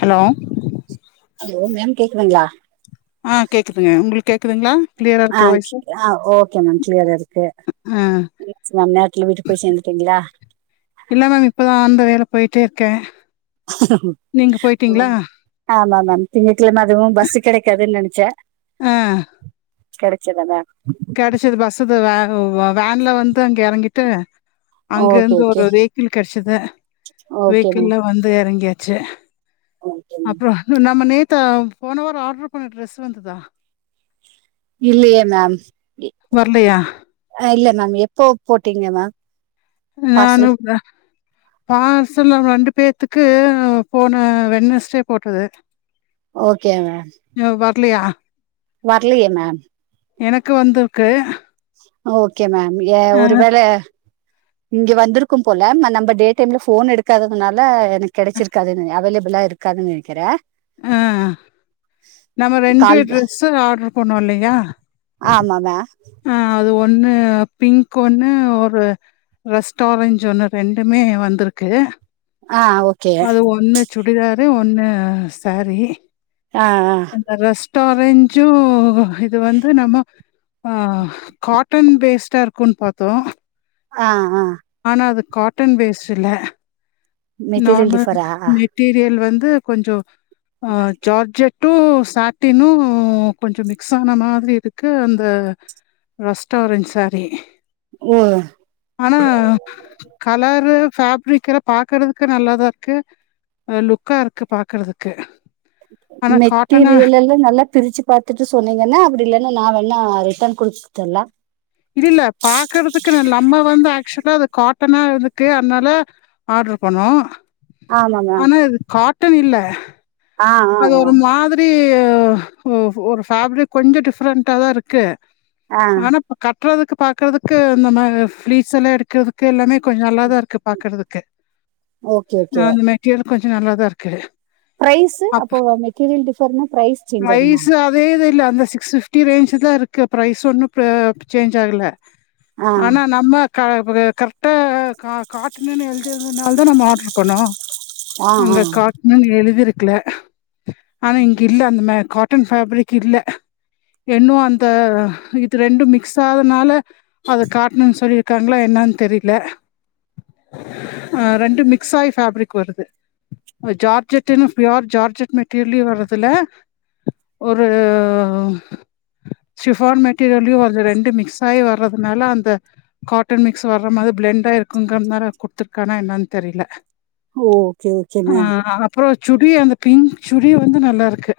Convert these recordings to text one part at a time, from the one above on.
Hello hello ma'am கேக்குதுங்களா ஆ கேக்குதுங்க உங்களுக்கு கேக்குதுங்களா கிளியரா அ இருக்க வாய்ஸு அ ஓகே மேம் கிளியரா இருக்கு ம் இட்ஸ் மேம் நேர வீட்டுக்கு போய் சேந்துட்டீங்களா இல்ல மேம் இப்பதான் வந்து நேரா போயிட்டே இர்க்கே நீங்க போயிட்டீங்களா ஆமா மேம் திங்கட்கிழமை அதுவும் பஸ்சு கிடைக்காது நெனச்ச அ கெடைச்சதன கெடச்சது பஸ் வ வ வேன்ல வந்து அங்க யறங்கிட்டு அங்க ஓகே இருந்து ஓகே ஒரு வெஹக்கிள் கெடச்சது ஓகே வெஹிக்கிள்ள மேம் வந்து இறங்கியாச்சு ஓகே மேம் அப்புற நம்ம நேத்து போனவரோ ஆர்ட்ரு பண்ண ட்ரெஸ் வந்ததா இல்லையே மேம் வர்லையா அ இல்ல மேம் எப்போ போட்டீங்க மேம் நானு பார்சல் ப பார்சல் ரெண்டு பேத்துக்கு போன வென்னஸ்டே போட்டது ஓகே மேம் ன்னு பாக்கலையா வர்லையே மேம் எனக்கு வந்துர்க்கு ஓகே மேம் ஏ ஒருவேள இங்க வந்திருக்கு போல நம்ப டே டைம்ல போன் எடுக்காததுனால எனக்கு கிடைச்சிருக்காது அவேளப்பிலா இருக் காதுனு நினைக்குற ஆ நம்ம ரெண்டு கால் ட்ரெஸ்ஸு ஆர்டரு பண்னோ இல்லையா ஆமாமா ஆ அது ஒண்ணு பிங்க் ஒண்ணு ஒரு ரெஸ்டாரஞ்சு ஒன்னு ரெண்டுமே வந்துருக்கு ஆ ஓ அது ஒன்னு சுடிதாரு ஒன்னு அ சாரி அ அ அந்த ரெஸ்டாரஞ்சு இது வந்து நம்ம அ காட்டன் பேஸ்ட்டா இருக்கும்ன்னு பாத்தோம் ஆ ஆ ஆனா அது காட்டன் பேஸ்ட் இல்ல மெட்டீரியல் நார்மல் டிஃபரா மெட்டீரியல் வந்து கொஞ்சோ அ ஜார்ஜெட் ட்டு சாட்டினும் கொஞ்சோ மிக்ஸ் ஆன மாதிரி இருக்கு அந்த ரெஸ்டாரஞ் சாரி ஒ அ ஆனா கலரு ஃபாப்ரிக் எல்லாம் பாக்குறதுக் க்கு நல்லாதா இருக்கு லுக்கா இருக்கு பாக்குறதுக்கு மெட்டிரியலல் ஏ நல்லா பிரிச்சு பார்த்துட்டு சொன்னீங்கன்னா அப்டி இல்லன்னா நா வேணா ரிட்டன் குடுத்துறல்லா இது இல்ல பாக்குறதுக்கு ந நம்ம வந்து ஆக்சுவலா அது காட்டனா இருக்கு அதனால ஆர்டர் பண்ணோ ஆமா மேம் ஆனா இது காட்டன் இல்ல ஆ ஆ அது ஆ ஒரு மாதிரி ஒ ஒரு ஃபாப்ரிக் கொஞ்சோ டிஃப்ரெண்ட்டா தான் இருக்கு ஆ ஆனா கட்டுறதுக்கு பாக்குறதுக்கு நம்ம ஃப்ளீட்ஸ் எல்லா எடுக்கறதுக்கு எல்லாமே கொஞ்சோ நல்லாதா இருக்கு பாக்குறதுக்கு ஓகே நா ஓகே அந்த மெட்டீரியல் கொஞ்சோ நல்லாதா இருக்கு பிரைஸ்சு அப்போ மெட்டீரியல் டிபர்னா பிரைஸ் சேஞ்ச் ஆகுமா ப்ரைஸ் அதே இது இல்ல அந்த சிக்ஸ் பிப்டி ரேஞ்ச் தா இருக்கு அப்ரோ பிரைஸ் ஒன்னு இப்ப சேஞ்ச் ஆகல ஆ ஆனா நம்ம க கரெக்டா க காட்டன்னன்னு எழுத் திருந்தனால தான் நம்ம ஆர்டர் பண்ணோ ஆ ஆ அங்க காட்டன் எழுதிருக்குல ஆனா இங்க இல்ல அந்த மேர் காட்டன் ஃபாப்ரிக் இல்ல எண்ணு அந்த இது ரெண்டு மிக்ஸ் ஆவரனால அது காட்டணுன்னு சொல்லியிருக்காங்களா என்னானு தெரில அ ரெண்டு மிக்ஸ் ஆய் ஃபாப்ரிக் வருது அது ஜார்ஜட்டன்னு பியூர் ஜார்ஜட் மெட்டீரியலியு வர்ரது இல்ல ஒரு ஷிஃபான் மெட்டீரியல்லையு அது ரெண்டு மிக்ஸ் ஆய் வர்றதுனால அந்த காட்டன் மிக்ஸ் வர்ற மாரி பிளெண்டா இருக்குங்கனால குடுத்துருக்கானா என்னான்னு தெரில ஓ ஓகே ஓகே ஆ மேம் அப்றோ சுடி அந்த பிங்க் சுடி வந்து நல்லா இருக்கு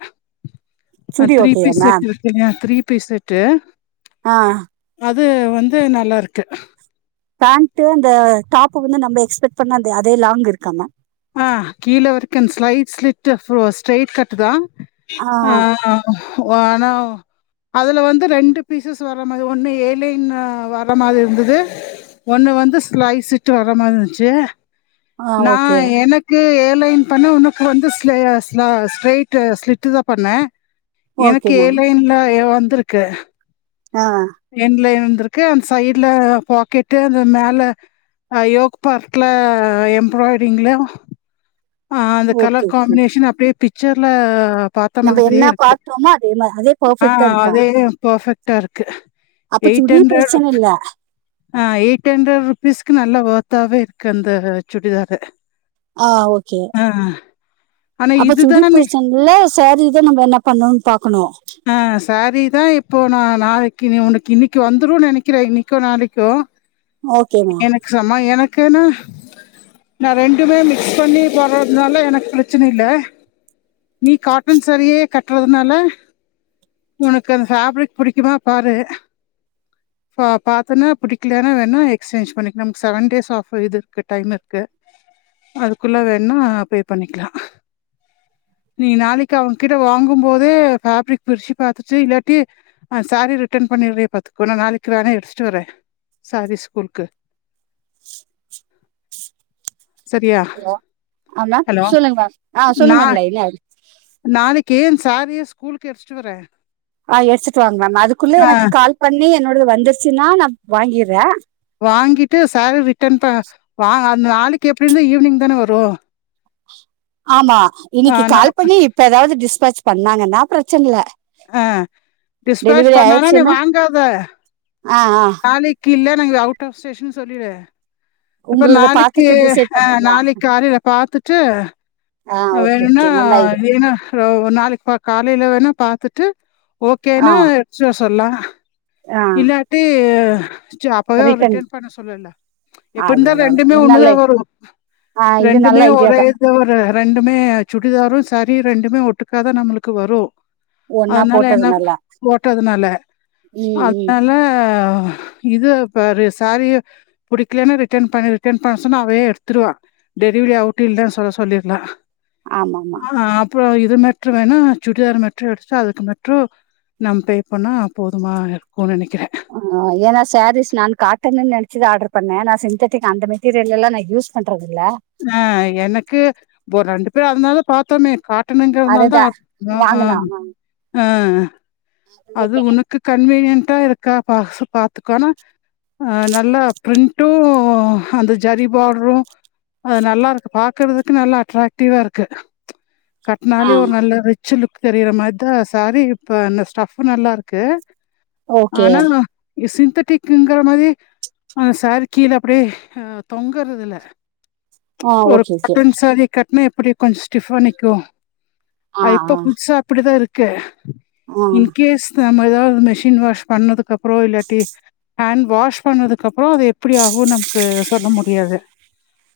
அ சுடி த்ரீ ஓகேயா பீஸ் செட் மேம் இருக் மியா த்ரீ பீஸ் செட்டு ஆ அது வந்து நல்லா இருக்கு பேண்ட்டு அந்த டாப்பு வந்து நம்ம எக்ஸ்பெக்ட் பண்ண அந்த அதே லாங் இருக்கு ஆனா ஆ கீழ வரைக்கு அந்த slight slit for straight cut தா ஆ வானா அதுல வந்து ரெண்டு பீசஸ் வர மாரி ஒண்ணு ஏலைன்னு வர மாரி இருந்தது ஒன்னு வந்து ஸ்லைஸிட்டு வர மாரி இருந்துச்சு ஆ நா ஓகே எனக்கு ஏலைன் பண்ண ஒனக்கு வந்து ஸ்லய ஸ்ல ஸ்ட்ரைட்டு ஸ்லிட்டு தா பண்ணே ஓகே எனக்கு ஏ மேம் லைன்ல எ வந்திருக்கு ஆ என்ட்லைன் வந்திருக்கு அந்த சைடுல பாக்கெட்டு அந்த மேல ஆ யோக் பார்க்ல எம்ப்ராய்ட்டிங்ள ஆ அந்த ஓகே கலர் ஓகே காம்பினேஷன் அப்டியே பிக்சர்ல பாத்த நம்ம மாதிரியே என்ன இருக்கு பாத்தோமோ அதே மா அதே ஆ பர்ஃபெக்ட்டா இருக்கா அதே பர்ஃபெக்ட்டாருக்கு அப்ப எயிட் சுடி பிரச்சனை அண்டர்ட் இல்ல ஆ எயிட் அண்ட்ரட் ருபீஸ்க்கு நல்லா ஒர்த்தாவே இருக்கு அந்த சுடிதாரு ஆ ஓகே ஆ ஆனா அப்ப சுடி இதுதானே ப்ரச்சன இல்ல சாரிதா நம்ப என்ன பண்ணணுன் பாக்கணு ஆ சாரி தா இப்போ நா நாளை க்கி ஒனக்கு இன்னக்கி வந்துருன் நெனைக்கிறே இன்னிக்கோ நாளைக்கோ ஓகேமா [unintelligible] எனக்குனு நா ரெண்டுமே மிக்ஸ் பண்ணி போடுறதுனால எனக்கு பிரச்சனில்ல நீ காட்டன் சாரியே கட்றதுனால ஒனக்கு அந்த ஃபேவ்ரிக் புடிக்குமா பாரு பாத்தோன்னா பிடிக்கலன்னா வேணா எக்ஸ்சேஞ்ச் பண்ணிக்லா நமக்கு செவன் டேஸ் ஆஃப் இது இருக்கு டைம் இருக்கு அதுக்குள்ள வேண்னா போய் பண்ணிக்லா நீ நாளைக்கு அவுங்கிட்ட வாங்கும்போதே ஃபேவ்ரிக் பிரிச்சு பாத்துட்டு இல்லாட்டி அ சாரி ரிட்டன் பண்ணிட்ரி பாத்துக்கோ நா நாளைக்கு வேண்ணா எடுத்துட்டு வரே சாரீ ஸ்கூல்லுக்கு சரியா? ஆ மேம் ஹலோ சொல்லுங்க மேம் ஆ நா சொல்லுங்க மேம் [unintelligible] நாளைக்கு அந்த சாரியா ஸ்கூலுக்கு எடுத்துட்டு வரே ஆ எட்த்துட்டு வாங்க மேம் அதுக்குள்ள எனக்கு கால் பண்ணி என்னோடது வந்துருச்சுனா நா வாங்கிர்றே வாங்கிட்டு சாரி ரிட்டர்ன் ப வா அந்த நாளைக்கு எப்டி இருந்து ஈவ்னிங் தானே வரு ஆமா ஆ இன்னிக்கி கால் நமக்கு பண்ணி இப்ப எதாவ்து டிஸ்பேட்ச் பண்ணாங்கன்னா பிரச்சனல்ல ஆ டிஸ்பேட்ச் பண்ணாங்னா நீ ஆயிடுச்சுன்னா வாங்காத ஆ ஆ நாளைக்கு இல்ல நாங்க அவுட் ஆஃப் ஸ்டேஷன் சொல்லிடு இப்ப உங்களத நாளைக்கு பார்த்துட்டு டிசைட் ஆ பண்ணிடலாம் நாளைக்கு காலைல பாத்துட்டு ஆ ஓகே வேணுன்னா ஓகே நல்ல இது வேணா ப்றோ நாளைக்கு காலைல்ல வேணா பாத்துட்டு ஆ ஓகேன்னா எட்த்து வர சொல்லலா ஆ இல்லாட்டி ச்சோ அப்பவே அவர் ரிட்டன் பண்ண சொல்லிற்லா எப்டிருந்தாலு அவ்வளோதான் ரெண்டுமே ஒண்ணுல நல்ல இது வரு ஆ இது நல்ல ரெண்டுமே ஐடியா ஒரே தான் இந்த ஒரு ரெண்டுமே சுடிதாரு சாரியு ரெண்டுமே ஒட்டுக்காதா நம்மளுக்கு வரு ஒன்னா அதனால போட்டது என்ன நல்லா போட்டதுனால ம் ம் அதுனால இது பெரிய சாரி புடிக்கலன்னா ரிட்டன் பண்ணி ரிட்டன் பண்ண சொன்னா அவனே எடுத்துடுவா டெலிவரி அவுட்டில் தா சொல்ல சொல்லிருந்தே ஆமா ஆமா ஆ அப்றோ இதுமா ட்ரு வேணா சுடிதாரு மட்டு எக்ஸ்ட்ரா அதுக்கு மட்டு நம் பே பண்ணா போதுமா கோ நெனைக்கிற ஆ ஏனா சேரீஸ் நா காட்டனுன் நென்ச்சுதா ஆடரு பண்ண நா சிந்தட்டிக் அந்த மெட்டீரியல் எல்லா நா யூஸ் பண்றதில்ல ஆ எனக்கு ஒரு ரெண்டு பேர் அதனால பாத்தொனே கா ட்டனுங்கரதுனால்தா அதுதா அ அ வாங்கனா அ அது உனக்கு கன்வீனியன்டா இருக்கா பா பாத்துக்கோனா அ நல்லா ப்ரிண்ட்டு அந்த ஜரி பாட்ரு அது நல்லாருக்கு பாக்கறதுக்கு நல்லா அட்ராக்டிவா இருக்கு ஆ கட்னாலே ஒரு நல்ல ரிச்சு லுக் தெரியிற மார்தா சேரீ இப்ப ந ஸ்டஃப் ப்பு நல்லாருக்கு ஓகே ஆனா சிந்தட்டிக்ங்கிற மாரி ஆ சேரீ கீழ அப்படியே அ தொங்கறது இல்ல ஆ ஒரு ஓகே ஓகே காட்டன் சேரீ கட்னா எப்படி கொஞ்ச் ஸ்டிஃபா நிக்கு ஆ அ இப்போ ஆ புதுசா அப்படிதா இருக்கு ஆ கேஸ் நம்ம எதாவ் மிஷின் வாஷ் பண்ணதுக்கு அப்புறோ இல்லாட்டி ஹேண் வாஷ் பண்ணதுக்கு அப்புறோ அது எப்படி ஆகுன் நம்க்கு சொல்ல முடியாது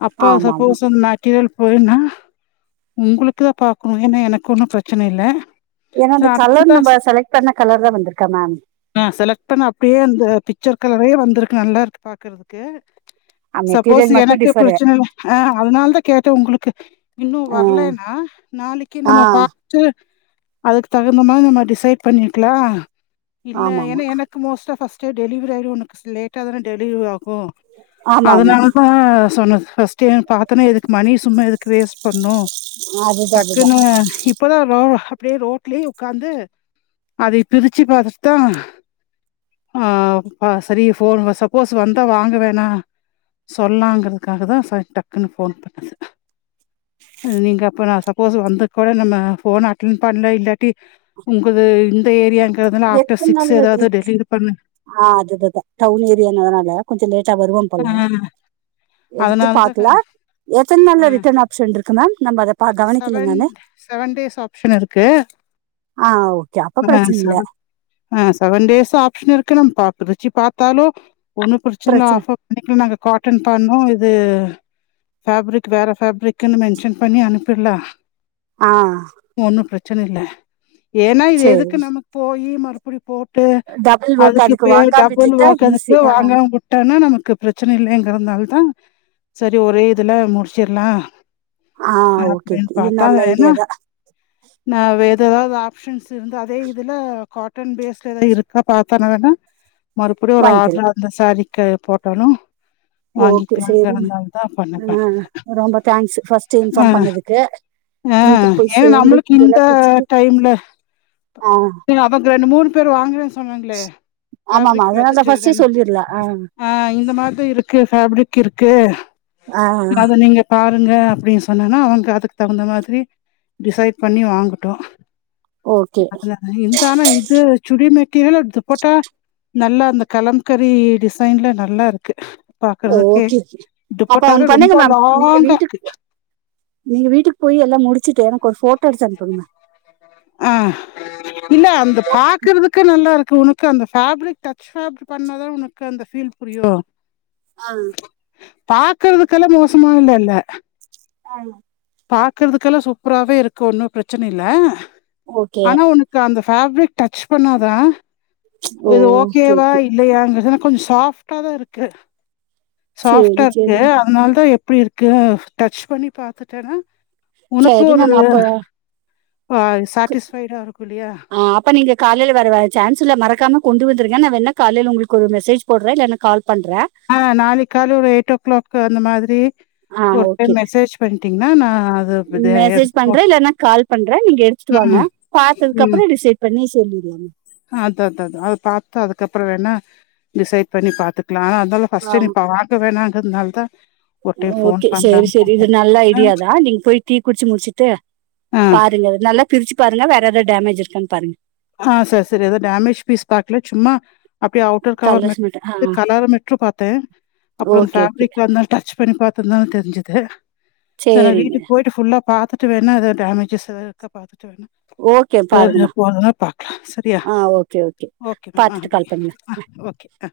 அப்பா ஆமா ஆமா சப்போஸ் [unintelligible] கிழல் போய்ன்னா உங்குளுக்கு தா பாக்கணு ஏன்னா எனக்கு ஒன்னு ப்ரெச்சன இல்ல ஏன்னா சோ அந்த கலர் அதுதா நம்ப செலக் பண்ண கலர் தா வந்திருக்கா மேம் ஆ செலக் பண்ண அப்டியே அந்த பிச்சர் கலரே வந்துருக்கு நல்லாருக்கு பாக்கறதுக்கு சப்போஸ் மெட்டீரியல் மட்டும் எனக்கு டிஃபரு ப்ரெச்சன இல ஆ அதனால் தா கேட்ட உங்குளுக்கு இன்னு ஆ வரலேன்னா நாளிக்கு ஆ நமோ பா ட்டு அதுக் தகுந்த மாரி நம்ம டிசைட் பண்ணிக்கிலா இல்ல ஆமா ஆமா ஏன்ன எனக் கு மோஸ்ட்டா ஃபஸ்ட்டே டெலிவெரி ஆயிரு உனக்கு ஸ் லேட்டா தான டெலிவெரி ஆகு ஆமா ஆமா அதனாலதா சொன்னது ஃபஸ்ட்டே பாத்தோனே எதுக்கு மணி சும்மா எதுக்கு வேஸ்ட் பண்ணு அதுதான் அதுதான் டக்குன்னு இப்பதா ரோ அப்டியே ரோட்ல்யே உக்காந்து அதை பிரிச்சு பாத்துட்தா ஆ அ செரி ஃபோன் வ சப்போஸ் வந்தா வாங்க வேணா சொல்லாங்கிறதுக்காக தா சர் டக்குன்னு ஃபோன் பண்ணது நீங்க அப்ப நா சப்போஸ் வந்து கூட நம்ம ஃபோன் அட்டன் பண்ல இல்லாட்டி உங்குள்து இந்த ஏரியாங்கிறதுனல ஆஃப்டர் எத்தனை சிக்ஸ் நாள் எதாவ்து டெலிவ்ரி பண்ணு ஆ அதுதுதா டவுன் ஏரியானு அதனால கொஞ்சோ லேட்டா வருவாம்போல அதனால் தாங்க எத்தன் நாள்ல ரிட்டர்ன் ஆப்ஷன்ட்ருக்கு மேம் நம்ம அத பா கவனிக்கில நானு டேஸ் ஆப்ஷன் இருக்கு. ஆ ஓகே அப்போ ஆ ப்ரெச்சன் இல்ல ஆ செவன் டேஸ் ஆப்ஷன் இருக்கு நம் பாத் [unintelligible] பிரிச்சு பாத்தாலோ ஒண்ணு பிரிச்ச பிரச்சனை ஆஃப அன்னைக்கு நாங்க காட்டன் பண்ணுவோ இது ஃபேப்ரிக் வேற ஃபேப்ரிக்ன்னு மென்சன் பண்ணி அனுப்பிட்லா ஆ ஒன்னு ப்ரெச்சனில்ல ஏன்னா இது சரி எதுக்கு நம்ம போயி மறு படி போட்டு டபுள் ஒர்க் அதுக்கு பேர் வாங்காம விட்டுட்டா ஈஸி [unintelligible] ஆ வாங்காம விட்டானா நமக்கு ப்ரெச்சன இல்லேங்கிறத்னால் தா செரி ஒரே இதுல முடிச்சிட்லா ஆ ஓகே அப்டின் ஓகே இது பாத்தா நல்ல ஏனா ஐடியா தான் நா வேது எதாவ்து ஆப்ஷன்ஸ் இருந்து அதே இதுல காட்டன் பேஸ்ட் எதா இருக்கா பாத்தன வேணா மறுபடியு ஒரு வாங்கிக்கலாம் ஆர்டர் அந்த சாரீக்கு போட்டாலு ஓகே வாங்கிக்கலாங்க சரி ந்தால தா பண்னே ஆ, பண் ரொம்ப தேங்க்ஸ் ஃபர்ஸ்ட் ஆ இன்ஃபார்ம் பண்ணதுக்கு ஆ வீட்டுக்கு போய் ஏ சேர்ந்து நம்மளுக்கு டீ இந்த எல்லாம் குடிச்சிட்டு டைம்ல ஆ அவங்க [unintelligible] பேரு வாங்குறே ஸ் ஆமா ஆமா அதுனால தா ஃபர்ஸ்டே ரெண்டு சொல்லிரலா ஆ ஆ இந்த மாதிரி இருக்கு ஃபேப்ரிக் இருக்கு ஆ அத நீங்க பாருங்க அப்டின்னு சொன்னன்னா அவங்க அதுக்கு தகுந்த மாதிரி டிசைட் பண்ணி வாங்கட்டு ஓகே இந்தான இது சுடிமெட்ரியல் அ துபட்டா நல்லா அந்த கலம்கரி டிஸ் சைன்ல நல்லா இருக்கு பாக்குறதுக்கே. ஓகே அப்ப துப்பட்டாவே ஒன்ன ரொம்ப பண்ணுங்க மேம் நீங்க லாங்கா வீட்டுக்கு இருக்கு. நீங்க வீட்டுக்கு போய் எல்லா முடிச்சுட்டு எனக்கு ஒரு போட்டோ எடுத்து அனுப்புங்க மே ஆ இல்ல அந்த மேம் பாக்குறதுக் க்கு நல்லா இருக்கு உனக்கு அந்த ஃபாப்ரிக் டச் ஃபாப் பண்ணாதா உனக்கு அந்த ஃபீல் புரியு அது பாக்குறதுக்கெல்லா மோசமா இல்லல்ல ஆ யோ பாக்குறதுக்கெல்லா சூப்பராவே இருக்கு ஒன்னு பிரச்சன இல்ல ஓகே ஆனா உனக் க்கு அந்த ஃபாப்ரிக் டச் பண்ணாதா ஓ இது ஓகே ஓகேவா ஓகே இல்லையா அங்க இதுனா கொஞ் சாஃப்ட்டா தா இருக்கு சாஃப்ட்டா சேரி இருக்கு சேரிங்க அதனால தா எ ப்பிடி இருக்கு டச் பண்ணி பாத்துட்டேனா ஒனக்கு சரி ஒரு மேம் அப்ப பா சாட்டிஸ்பைடா இருக்கு இல்லையா அப்பா நீங்க காலையில வரவ சான்ஸ் இல்ல மறக்காம கொண்டு வந்துருங்க நா வேனா காலையில உங்களுக்கு ஒரு மெசேஜ் போடுறே இல்லன்ன கால் பண்றே ஆ நாளைக் காலைல ஒரு எயிட் ஓ கிளாக் அந்த மாதிரி ஆ ஒரு ஓகே டைம் மெசேஜ் பண்ணிட்டீங்கனா நா அது இது மெசேஜ் எடுக்கோன் பண்றே இல்லன்னா கால் பண்றே நீங்க எடுத்துட்டு வாங்க பார்த்ததுக்கு அப்ற டிசைட் பண்ணி சொல்லிவேங்க அ அது அது அது அத பாத்து அதுக்கப்புற வேணா டிசைட் பண்ணி பாத்துக்லா தாலு ஆ ஃபர்ஸ்ட்டே நீ பாக்க வேணாங்கரதுனால தா ஒரு டைம் ஃபோன் ஓகே சேரி பண்லான்னு சேரி பாத்தே இது நல்ல ஆ ஐடியாதா நீங்க போய் டீ குடிச்சு முடிச்சுட்டு பாருங்க நல்லா பிரிச்சு பாருங்க வேற ஏதா டேமேஜ் இருக்கானு பாருங்க ஆ சேரி சேரி ஏதா டேமேஜ் பீஸ் பாக்கல சும்மா அப்டியே அவுட்டர் கவர் ம கலர்ஸ் மட்டு ஆ கலர மட்று பாத்தே அப்றோ அது ஓகே ஓகே ஃபேப்ரிக்ந்தா டச் பண்ணி பா [unintelligible] தெருஞ்சுது சே நா சேரிங்க வீட்டுக்கு போயிட்டு ஃபுல்லா பாத்துட்டு வேணா எதா டேமேஜஸ் எதா இருக்க பாத்துட்டு வேணா ஓகே பாருங்கமா போனோன பாக்கலா சரியா ஆ ஓகே ஓகே மேம் ஆ பாத்துட்டு பாய் கால் பண்ணுங்க ஆ ஓகே ஆ